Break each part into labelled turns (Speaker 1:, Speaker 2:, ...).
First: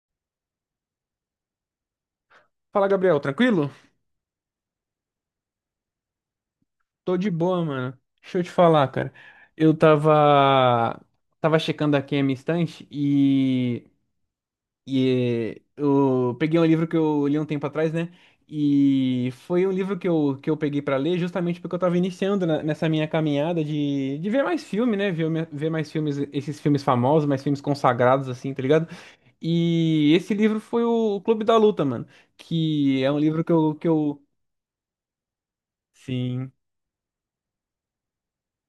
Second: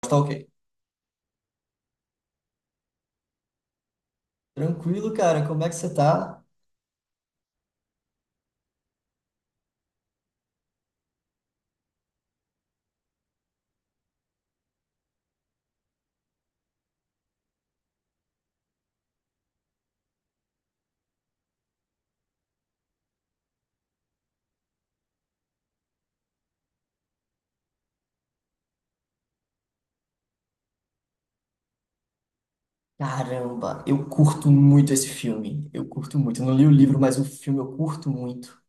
Speaker 1: Tá, ok.
Speaker 2: Fala, Gabriel, tranquilo?
Speaker 1: Tranquilo, cara. Como é que você tá?
Speaker 2: Tô de boa, mano. Deixa eu te falar, cara. Eu tava checando aqui a minha estante e eu peguei um livro que eu li um tempo atrás, né? E foi um livro que que eu peguei pra ler justamente porque eu tava iniciando nessa minha caminhada de ver mais filme, né? Ver mais filmes, esses filmes famosos, mais filmes consagrados, assim, tá ligado? E esse livro foi o Clube da Luta, mano. Que é um livro
Speaker 1: Caramba, eu curto muito esse filme. Eu curto muito. Eu
Speaker 2: sim.
Speaker 1: não li o livro, mas o filme eu curto muito.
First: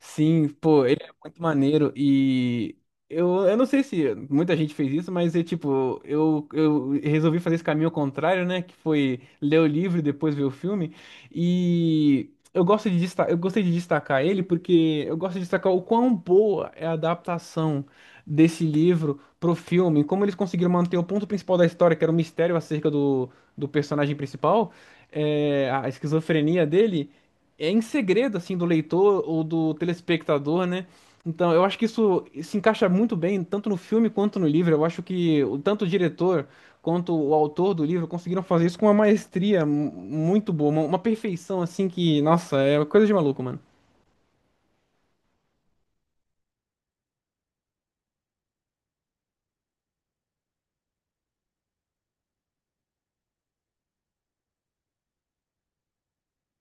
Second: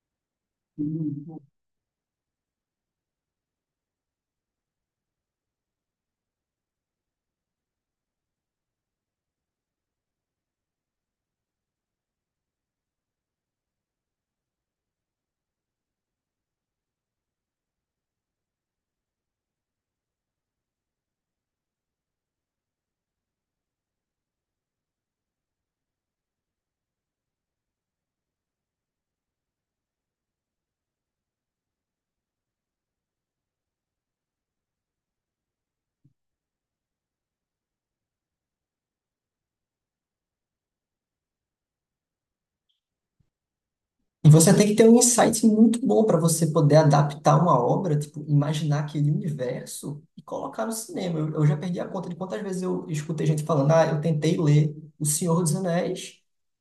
Speaker 2: Sim, pô, ele é muito maneiro e eu não sei se muita gente fez isso, mas é tipo, eu resolvi fazer esse caminho ao contrário, né? Que foi ler o livro e depois ver o filme. E eu gosto de destacar, eu gostei de destacar ele porque eu gosto de destacar o quão boa é a adaptação desse livro pro filme, como eles conseguiram manter o ponto principal da história, que era o mistério acerca do, do personagem principal, a esquizofrenia dele em segredo assim do leitor ou do telespectador, né? Então, eu acho que isso se encaixa muito bem, tanto no filme quanto no livro. Eu acho que tanto o diretor quanto o autor do livro conseguiram fazer isso com uma maestria muito boa, uma perfeição assim que, nossa, é coisa de maluco, mano.
Speaker 1: E você tem que ter um insight muito bom para você poder adaptar uma obra, tipo, imaginar aquele universo e colocar no cinema. Eu já perdi a conta de quantas vezes eu escutei gente falando, ah, eu tentei ler O Senhor dos Anéis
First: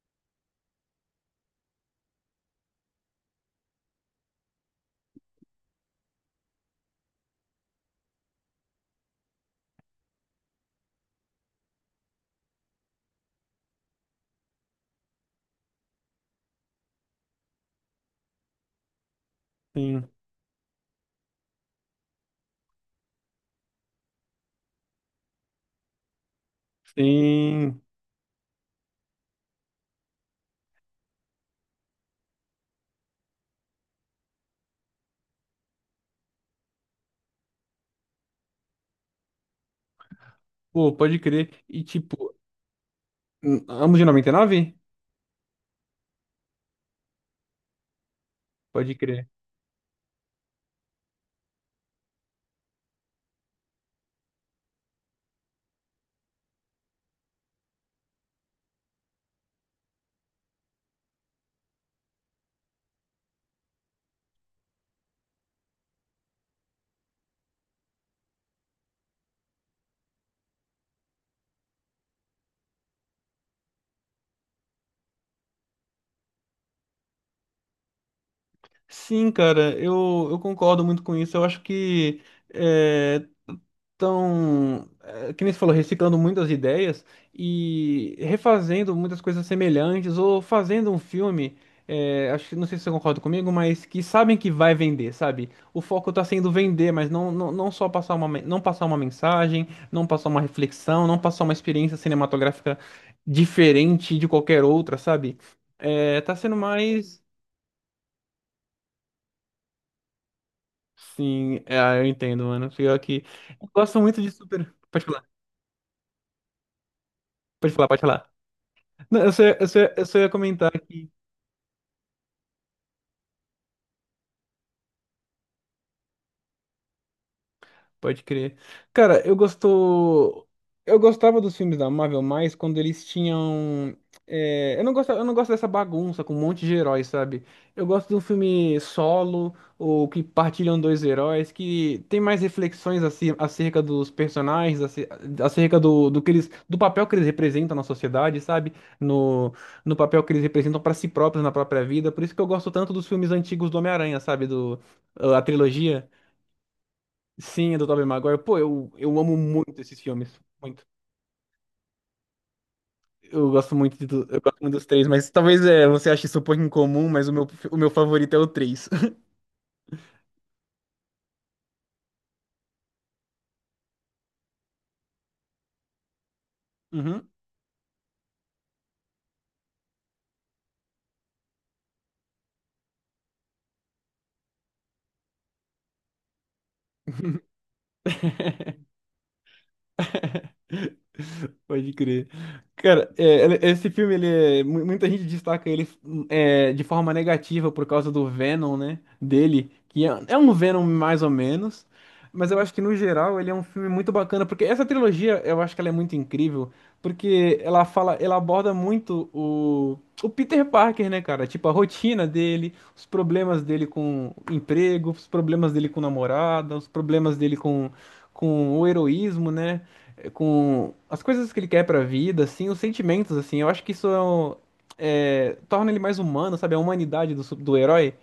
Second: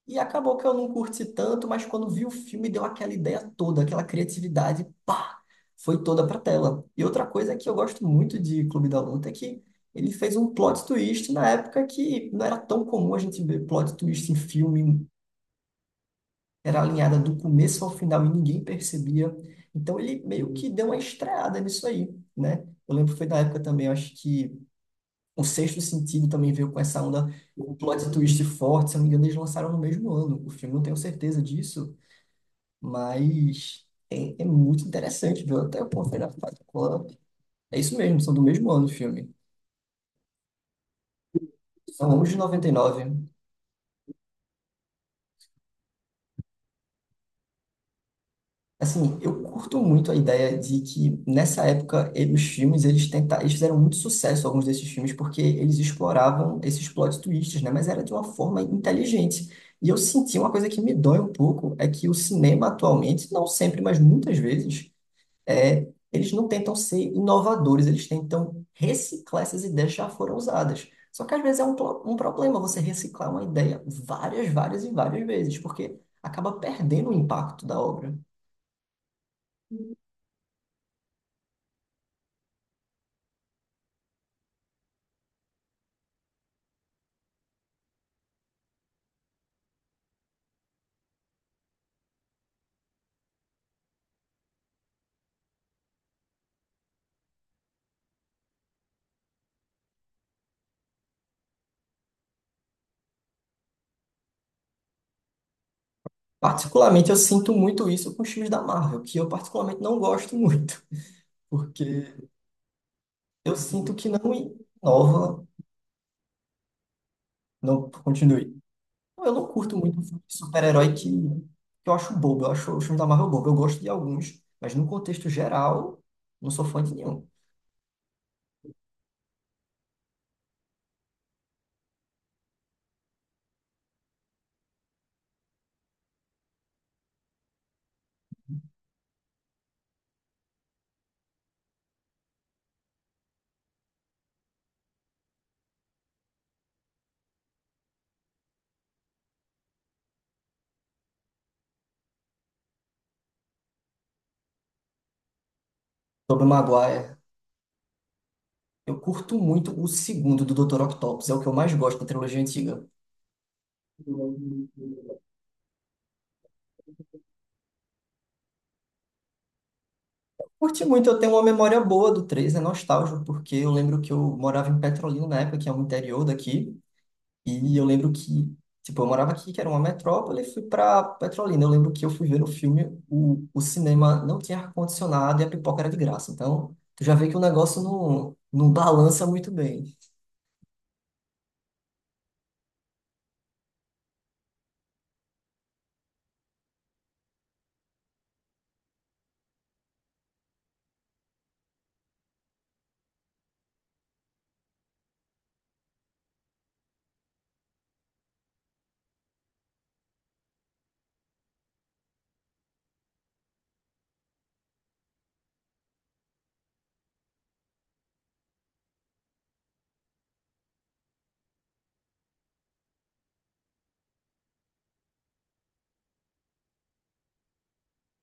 Speaker 1: e acabou que eu não curti tanto, mas quando vi o filme deu aquela ideia toda, aquela criatividade, pá, foi toda pra tela. E outra coisa que eu gosto muito de Clube da Luta é que ele fez um plot twist na época que não era tão comum a gente ver plot twist em filme, era alinhada do começo ao final e ninguém percebia. Então
Speaker 2: Sim,
Speaker 1: ele meio que deu uma estreada nisso aí, né? Eu lembro que foi na época também, eu acho que o Sexto Sentido também veio com essa onda, um
Speaker 2: sim.
Speaker 1: plot twist forte, se eu não me engano, eles lançaram no mesmo ano. O filme, não tenho certeza disso, mas é muito interessante, viu? Até eu conferi na Fight Club. É isso mesmo, são do mesmo ano o filme.
Speaker 2: Pô, pode crer. E
Speaker 1: São ambos
Speaker 2: tipo,
Speaker 1: de 99.
Speaker 2: ambos de 99? Pode
Speaker 1: Assim,
Speaker 2: crer.
Speaker 1: eu curto muito a ideia de que nessa época os filmes eles fizeram muito sucesso alguns desses filmes porque eles exploravam esses plot twists, né? Mas era de uma forma inteligente. E eu senti uma coisa que me dói um pouco é que o cinema atualmente, não sempre, mas muitas vezes, eles não tentam ser inovadores, eles tentam reciclar essas ideias que já foram usadas. Só que às vezes é um, um problema você reciclar uma ideia várias e várias vezes, porque acaba perdendo o impacto da obra.
Speaker 2: Sim, cara, eu concordo muito com isso. Eu acho que eh, Então, é, que nem você falou, reciclando muitas ideias e refazendo muitas coisas semelhantes ou fazendo um filme, é, acho que não sei se você concorda comigo, mas que sabem que vai vender, sabe? O foco tá sendo vender, mas não só passar não passar uma mensagem, não passar uma reflexão, não passar uma experiência cinematográfica diferente de qualquer outra, sabe? É, tá sendo
Speaker 1: Particularmente, eu
Speaker 2: mais.
Speaker 1: sinto muito isso com os filmes da Marvel, que eu particularmente não gosto muito,
Speaker 2: Sim, é, eu
Speaker 1: porque
Speaker 2: entendo, mano. Pior que.
Speaker 1: eu
Speaker 2: Eu
Speaker 1: sinto
Speaker 2: gosto
Speaker 1: que
Speaker 2: muito de
Speaker 1: não
Speaker 2: super. Pode falar,
Speaker 1: inova, não
Speaker 2: pode falar.
Speaker 1: continue.
Speaker 2: Não,
Speaker 1: Então, eu não curto muito
Speaker 2: eu só
Speaker 1: filme
Speaker 2: ia
Speaker 1: de
Speaker 2: comentar
Speaker 1: super-herói que,
Speaker 2: que
Speaker 1: que eu acho bobo, eu acho os filmes da Marvel bobo. Eu gosto de alguns, mas no contexto geral, não sou fã de nenhum.
Speaker 2: pode crer. Cara, eu gostou. Eu gostava dos filmes da Marvel mais quando eles tinham. É, eu não gosto dessa bagunça com um monte de heróis, sabe? Eu gosto de um filme solo, ou que partilham dois heróis, que tem mais reflexões acerca dos personagens, acerca do que eles, do papel que eles representam na sociedade, sabe? No, no papel que eles representam pra si próprios na própria vida. Por isso que eu gosto tanto dos filmes antigos do Homem-Aranha, sabe? Do, a trilogia.
Speaker 1: Tobey Maguire,
Speaker 2: Sim, é do Tobey Maguire. Pô,
Speaker 1: eu
Speaker 2: eu amo
Speaker 1: curto
Speaker 2: muito
Speaker 1: muito o
Speaker 2: esses filmes.
Speaker 1: segundo do Dr.
Speaker 2: Muito.
Speaker 1: Octopus, é o que eu mais gosto da trilogia antiga.
Speaker 2: Eu gosto muito eu gosto muito dos três, mas talvez é, você ache isso um pouco incomum, mas o meu favorito é o três.
Speaker 1: Curti muito, eu tenho uma memória boa do três, é nostálgico, porque eu lembro que eu morava em Petrolina na época, que é um interior daqui,
Speaker 2: Uhum.
Speaker 1: e eu lembro que, tipo, eu morava aqui, que era uma metrópole, e fui pra Petrolina. Eu lembro que eu fui ver no filme, o cinema não tinha ar-condicionado e a pipoca era de graça. Então, tu já vê que o negócio não balança muito bem.
Speaker 2: Pode crer. Cara, é, esse filme, ele muita gente destaca ele é, de forma negativa por causa do Venom, né? Dele, é um Venom mais ou menos, mas eu acho que no geral ele é um filme muito bacana, porque essa trilogia eu acho que ela é muito incrível, porque ela aborda muito o Peter Parker, né, cara? Tipo, a rotina dele, os problemas dele com emprego, os problemas dele com namorada, os problemas dele com o heroísmo, né? É, com as coisas que ele quer pra vida, assim, os sentimentos, assim. Eu acho que isso torna ele mais humano, sabe? A humanidade do, do herói.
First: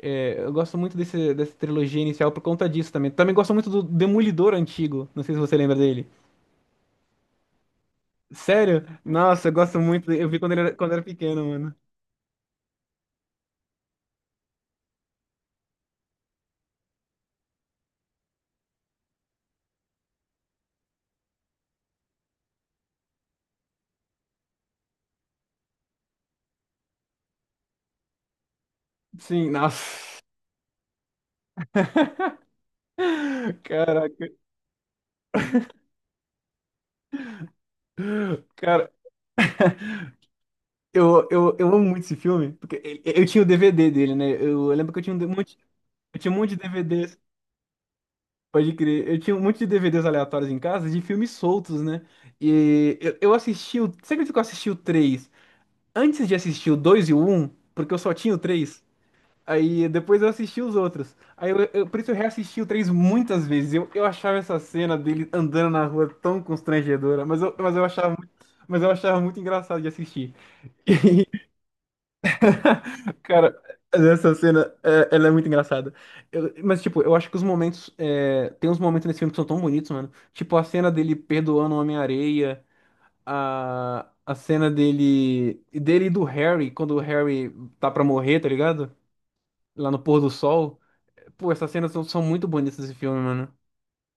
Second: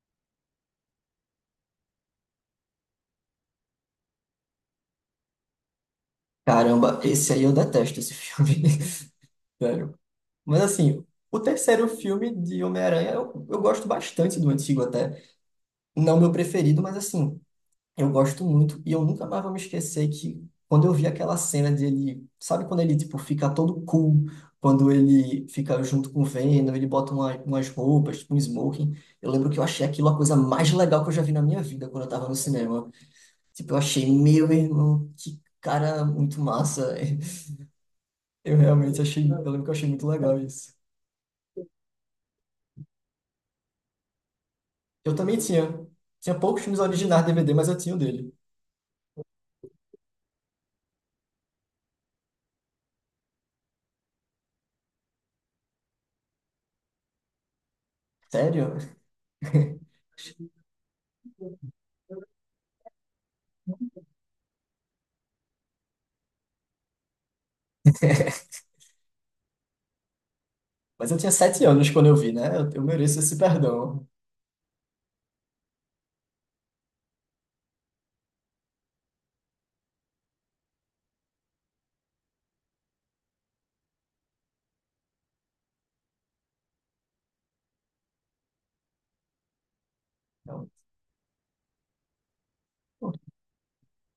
Speaker 2: É, eu gosto muito dessa trilogia inicial por conta disso também. Também gosto muito do Demolidor antigo. Não sei se você lembra dele.
Speaker 1: Caramba, esse aí eu detesto, esse filme.
Speaker 2: Sério? Nossa, eu gosto
Speaker 1: Sério.
Speaker 2: muito dele. Eu vi quando ele
Speaker 1: Mas
Speaker 2: era, quando era
Speaker 1: assim, o
Speaker 2: pequeno, mano.
Speaker 1: terceiro filme de Homem-Aranha, eu gosto bastante do antigo até. Não meu preferido, mas assim. Eu gosto muito e eu nunca mais vou me esquecer que quando eu vi aquela cena dele, sabe quando ele tipo fica todo cool, quando ele fica junto com o Venom, ele bota umas roupas, tipo um smoking. Eu lembro
Speaker 2: Sim,
Speaker 1: que eu achei aquilo a
Speaker 2: nossa.
Speaker 1: coisa mais legal que eu já vi na minha vida quando eu tava no cinema. Tipo, eu achei,
Speaker 2: Caraca,
Speaker 1: meu irmão, que cara muito massa. Eu
Speaker 2: cara.
Speaker 1: realmente achei, eu lembro que eu achei muito legal isso.
Speaker 2: Eu amo muito esse filme, porque eu tinha o DVD dele, né? Eu lembro que
Speaker 1: Eu também tinha,
Speaker 2: eu tinha um
Speaker 1: tinha
Speaker 2: monte de
Speaker 1: poucos filmes
Speaker 2: DVDs.
Speaker 1: originais DVD, mas eu tinha o dele.
Speaker 2: Pode crer. Eu tinha um monte de DVDs aleatórios em casa de filmes soltos, né? E eu assisti o. Você acredita que eu assisti o 3, antes de assistir o 2 e o 1? Porque eu só tinha o
Speaker 1: Sério?
Speaker 2: 3. Aí depois eu assisti os outros. Aí por isso eu reassisti o 3 muitas vezes. Eu achava essa cena dele andando na rua tão constrangedora, mas eu achava muito, mas eu achava muito engraçado de assistir.
Speaker 1: Mas eu tinha 7 anos quando eu vi, né? Eu mereço esse
Speaker 2: Cara,
Speaker 1: perdão.
Speaker 2: essa cena, é, ela é muito engraçada. Mas, tipo, eu acho que os momentos. É, tem uns momentos nesse filme que são tão bonitos, mano. Tipo, a cena dele perdoando o Homem-Areia, a cena dele e do Harry, quando o Harry tá pra morrer, tá ligado? Lá no pôr do
Speaker 1: Então,
Speaker 2: sol. Pô, são muito bonitas desse
Speaker 1: pô,
Speaker 2: filme, mano.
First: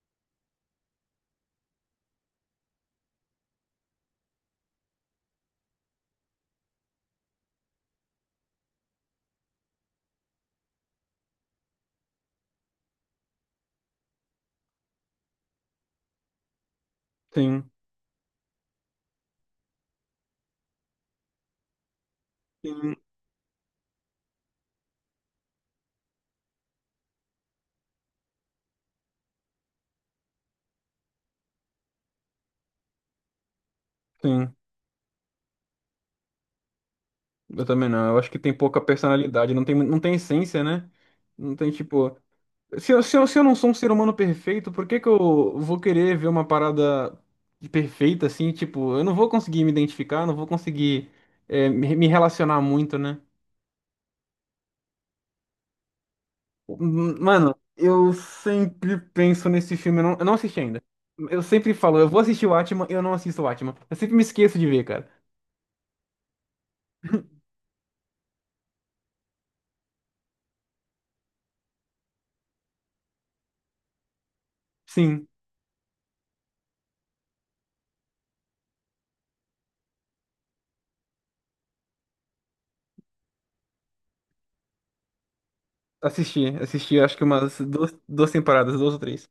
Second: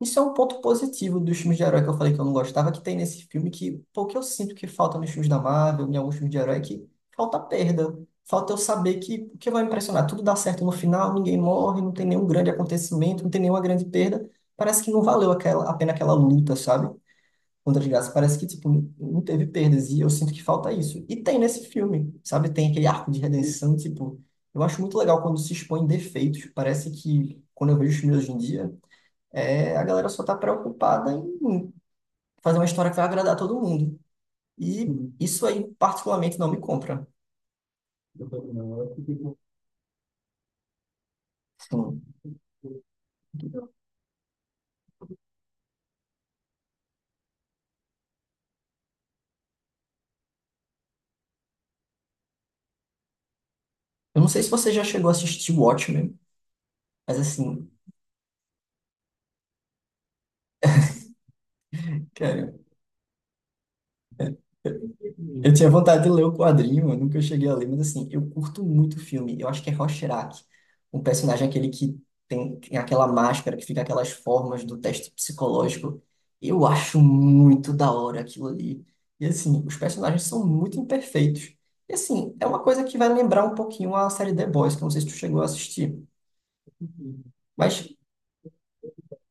Speaker 1: isso é um ponto positivo dos filmes de herói que eu falei que eu não gostava, que tem nesse filme que, pô, que eu sinto que falta nos filmes da Marvel, em alguns filmes de herói, é que falta perda. Falta eu saber que o que vai me impressionar? Tudo dá certo no final, ninguém morre, não tem nenhum grande acontecimento, não tem nenhuma grande perda. Parece que não valeu aquela, a pena aquela luta, sabe?
Speaker 2: Sim,
Speaker 1: Contra as Graças. Parece que, tipo, não teve perdas. E eu sinto que falta isso. E tem nesse filme, sabe? Tem aquele
Speaker 2: sim,
Speaker 1: arco de redenção, tipo... Eu acho muito legal quando se expõe defeitos. Parece que, quando eu vejo os filmes hoje em dia, a galera só tá preocupada em fazer uma história que vai agradar todo mundo.
Speaker 2: sim.
Speaker 1: E uhum, isso aí, particularmente, não me compra.
Speaker 2: Eu também não. Eu acho que tem
Speaker 1: Eu
Speaker 2: pouca
Speaker 1: não, tipo,
Speaker 2: personalidade, não tem essência, né? Não tem,
Speaker 1: sim.
Speaker 2: tipo. Se eu não sou um ser humano perfeito, por que que eu vou querer ver uma parada de perfeita assim? Tipo, eu não vou conseguir me identificar, não vou conseguir me relacionar muito, né?
Speaker 1: Eu não sei se você já chegou a assistir Watchmen, mas
Speaker 2: Mano,
Speaker 1: assim,
Speaker 2: eu sempre penso nesse filme, eu não assisti ainda. Eu sempre falo, eu vou assistir o
Speaker 1: é,
Speaker 2: Atman, eu não assisto o Atman. Eu sempre me esqueço de ver, cara.
Speaker 1: eu tinha vontade de ler o quadrinho, eu nunca cheguei a ler, mas assim, eu curto muito o filme. Eu acho que é Rorschach, um personagem é aquele que tem aquela máscara, que fica aquelas formas do teste
Speaker 2: Sim,
Speaker 1: psicológico. Eu acho muito da hora aquilo ali. E assim, os personagens são muito imperfeitos. E assim, é uma coisa que vai lembrar um pouquinho a série The Boys, que eu não sei se tu chegou a assistir.
Speaker 2: assisti acho que umas
Speaker 1: Mas
Speaker 2: duas, duas temporadas, duas ou três.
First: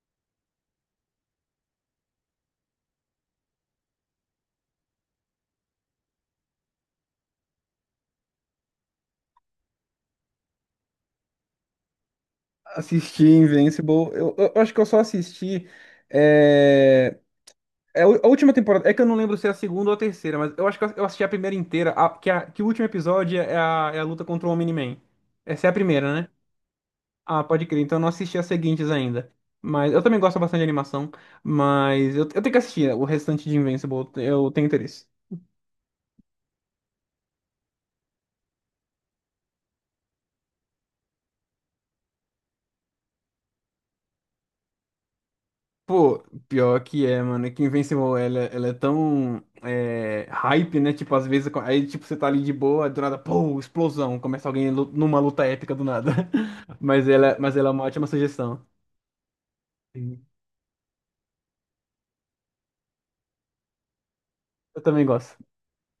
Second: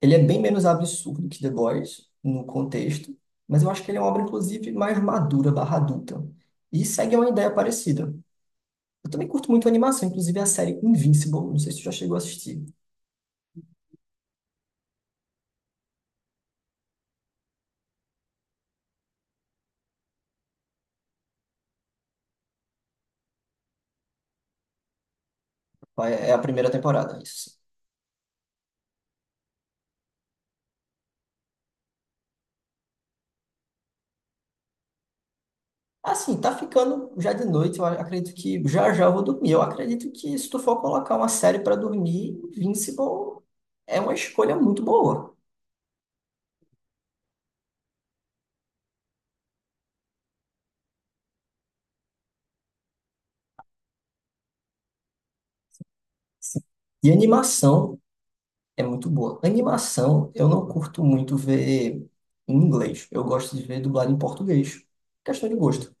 Speaker 1: ele é bem menos absurdo que The Boys no contexto, mas eu acho que ele é uma obra, inclusive, mais madura, barra adulta. E segue uma ideia parecida. Eu também curto muito a animação, inclusive a série Invincible, não sei se tu já chegou a assistir.
Speaker 2: Assisti Invincible, eu acho que eu só assisti. É, É, a última temporada, é que eu não lembro se é a segunda ou a terceira, mas eu acho que eu assisti a primeira inteira, que o último episódio é é a luta contra o Omni-Man. Essa é a primeira, né?
Speaker 1: É a primeira temporada,
Speaker 2: Ah,
Speaker 1: isso, sim.
Speaker 2: pode crer, então eu não assisti as seguintes ainda. Mas eu também gosto bastante de animação, mas eu tenho que assistir o restante de Invincible, eu tenho interesse.
Speaker 1: Assim, tá ficando já de noite, eu acredito que já já eu vou dormir. Eu acredito que se tu for colocar uma série para dormir, Invincible é uma escolha muito boa.
Speaker 2: Pô, pior que é, mano, é que Invincible, ela é tão é, hype, né? Tipo, às vezes, aí tipo, você tá ali de boa, do nada, pô, explosão, começa numa luta épica do nada.
Speaker 1: E
Speaker 2: Mas ela é uma
Speaker 1: animação.
Speaker 2: ótima sugestão.
Speaker 1: É muito boa. Animação, eu não curto muito ver em inglês. Eu gosto de ver dublado em
Speaker 2: Eu
Speaker 1: português.
Speaker 2: também gosto.
Speaker 1: Questão de gosto.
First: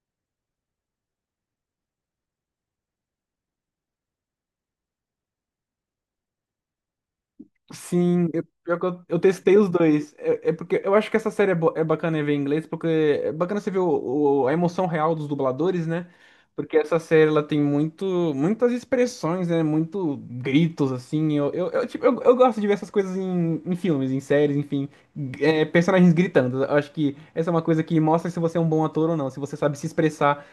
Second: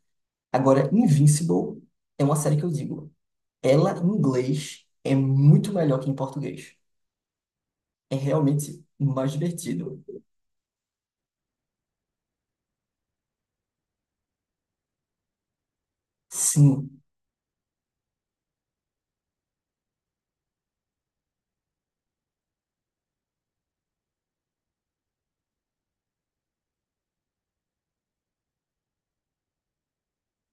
Speaker 1: Agora, Invincible é uma série que eu digo. Ela, em inglês, é muito melhor que em português. É
Speaker 2: Sim, eu, pior
Speaker 1: realmente
Speaker 2: que eu
Speaker 1: mais
Speaker 2: testei os
Speaker 1: divertido.
Speaker 2: dois. É, é porque eu acho que essa série é, é bacana ver em inglês, porque é bacana você ver a emoção real dos dubladores, né? Porque essa
Speaker 1: Sim,
Speaker 2: série ela tem muito, muitas expressões, né? Muito gritos, assim. Eu gosto de ver essas coisas em, em filmes, em séries, enfim. É, personagens gritando. Eu acho que essa é uma coisa que mostra se você é um bom ator ou não, se você sabe se expressar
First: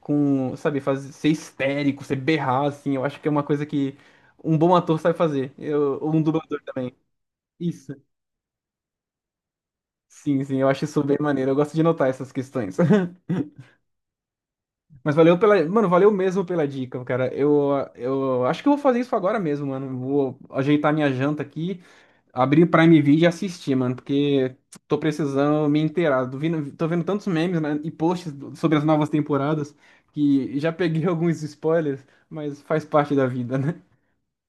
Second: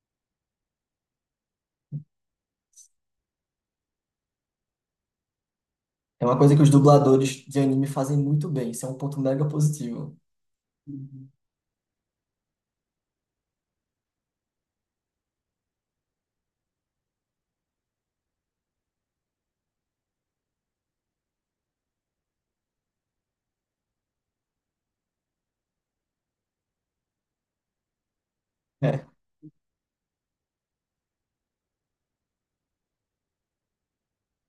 Speaker 2: com, sabe, fazer, ser histérico, ser berrar, assim. Eu acho que é uma coisa que um bom ator sabe fazer. Eu, ou um
Speaker 1: é uma coisa
Speaker 2: dublador
Speaker 1: que os
Speaker 2: também.
Speaker 1: dubladores de anime
Speaker 2: Isso.
Speaker 1: fazem muito bem. Isso é um ponto mega positivo.
Speaker 2: Sim, sim, eu acho isso bem maneiro. Eu gosto de notar essas questões. Mas valeu pela. Mano, valeu mesmo pela dica, cara. Eu acho que eu vou fazer isso agora mesmo, mano. Vou ajeitar minha janta aqui, abrir o Prime Video e assistir, mano, porque tô precisando me inteirar. Tô vendo tantos memes, né, e posts sobre as
Speaker 1: É.
Speaker 2: novas temporadas que já peguei alguns spoilers, mas faz parte da vida, né?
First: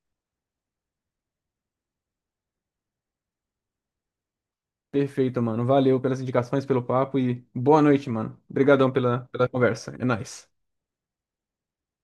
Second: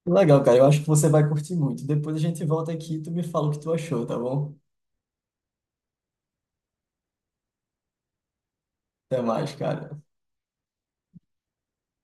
Speaker 1: Legal, cara. Eu acho que você vai curtir muito. Depois a gente volta aqui e tu me fala o que tu achou, tá bom?
Speaker 2: Perfeito, mano. Valeu pelas indicações, pelo papo e boa noite, mano. Obrigadão
Speaker 1: Até
Speaker 2: pela
Speaker 1: mais,
Speaker 2: conversa.
Speaker 1: cara.
Speaker 2: É nóis.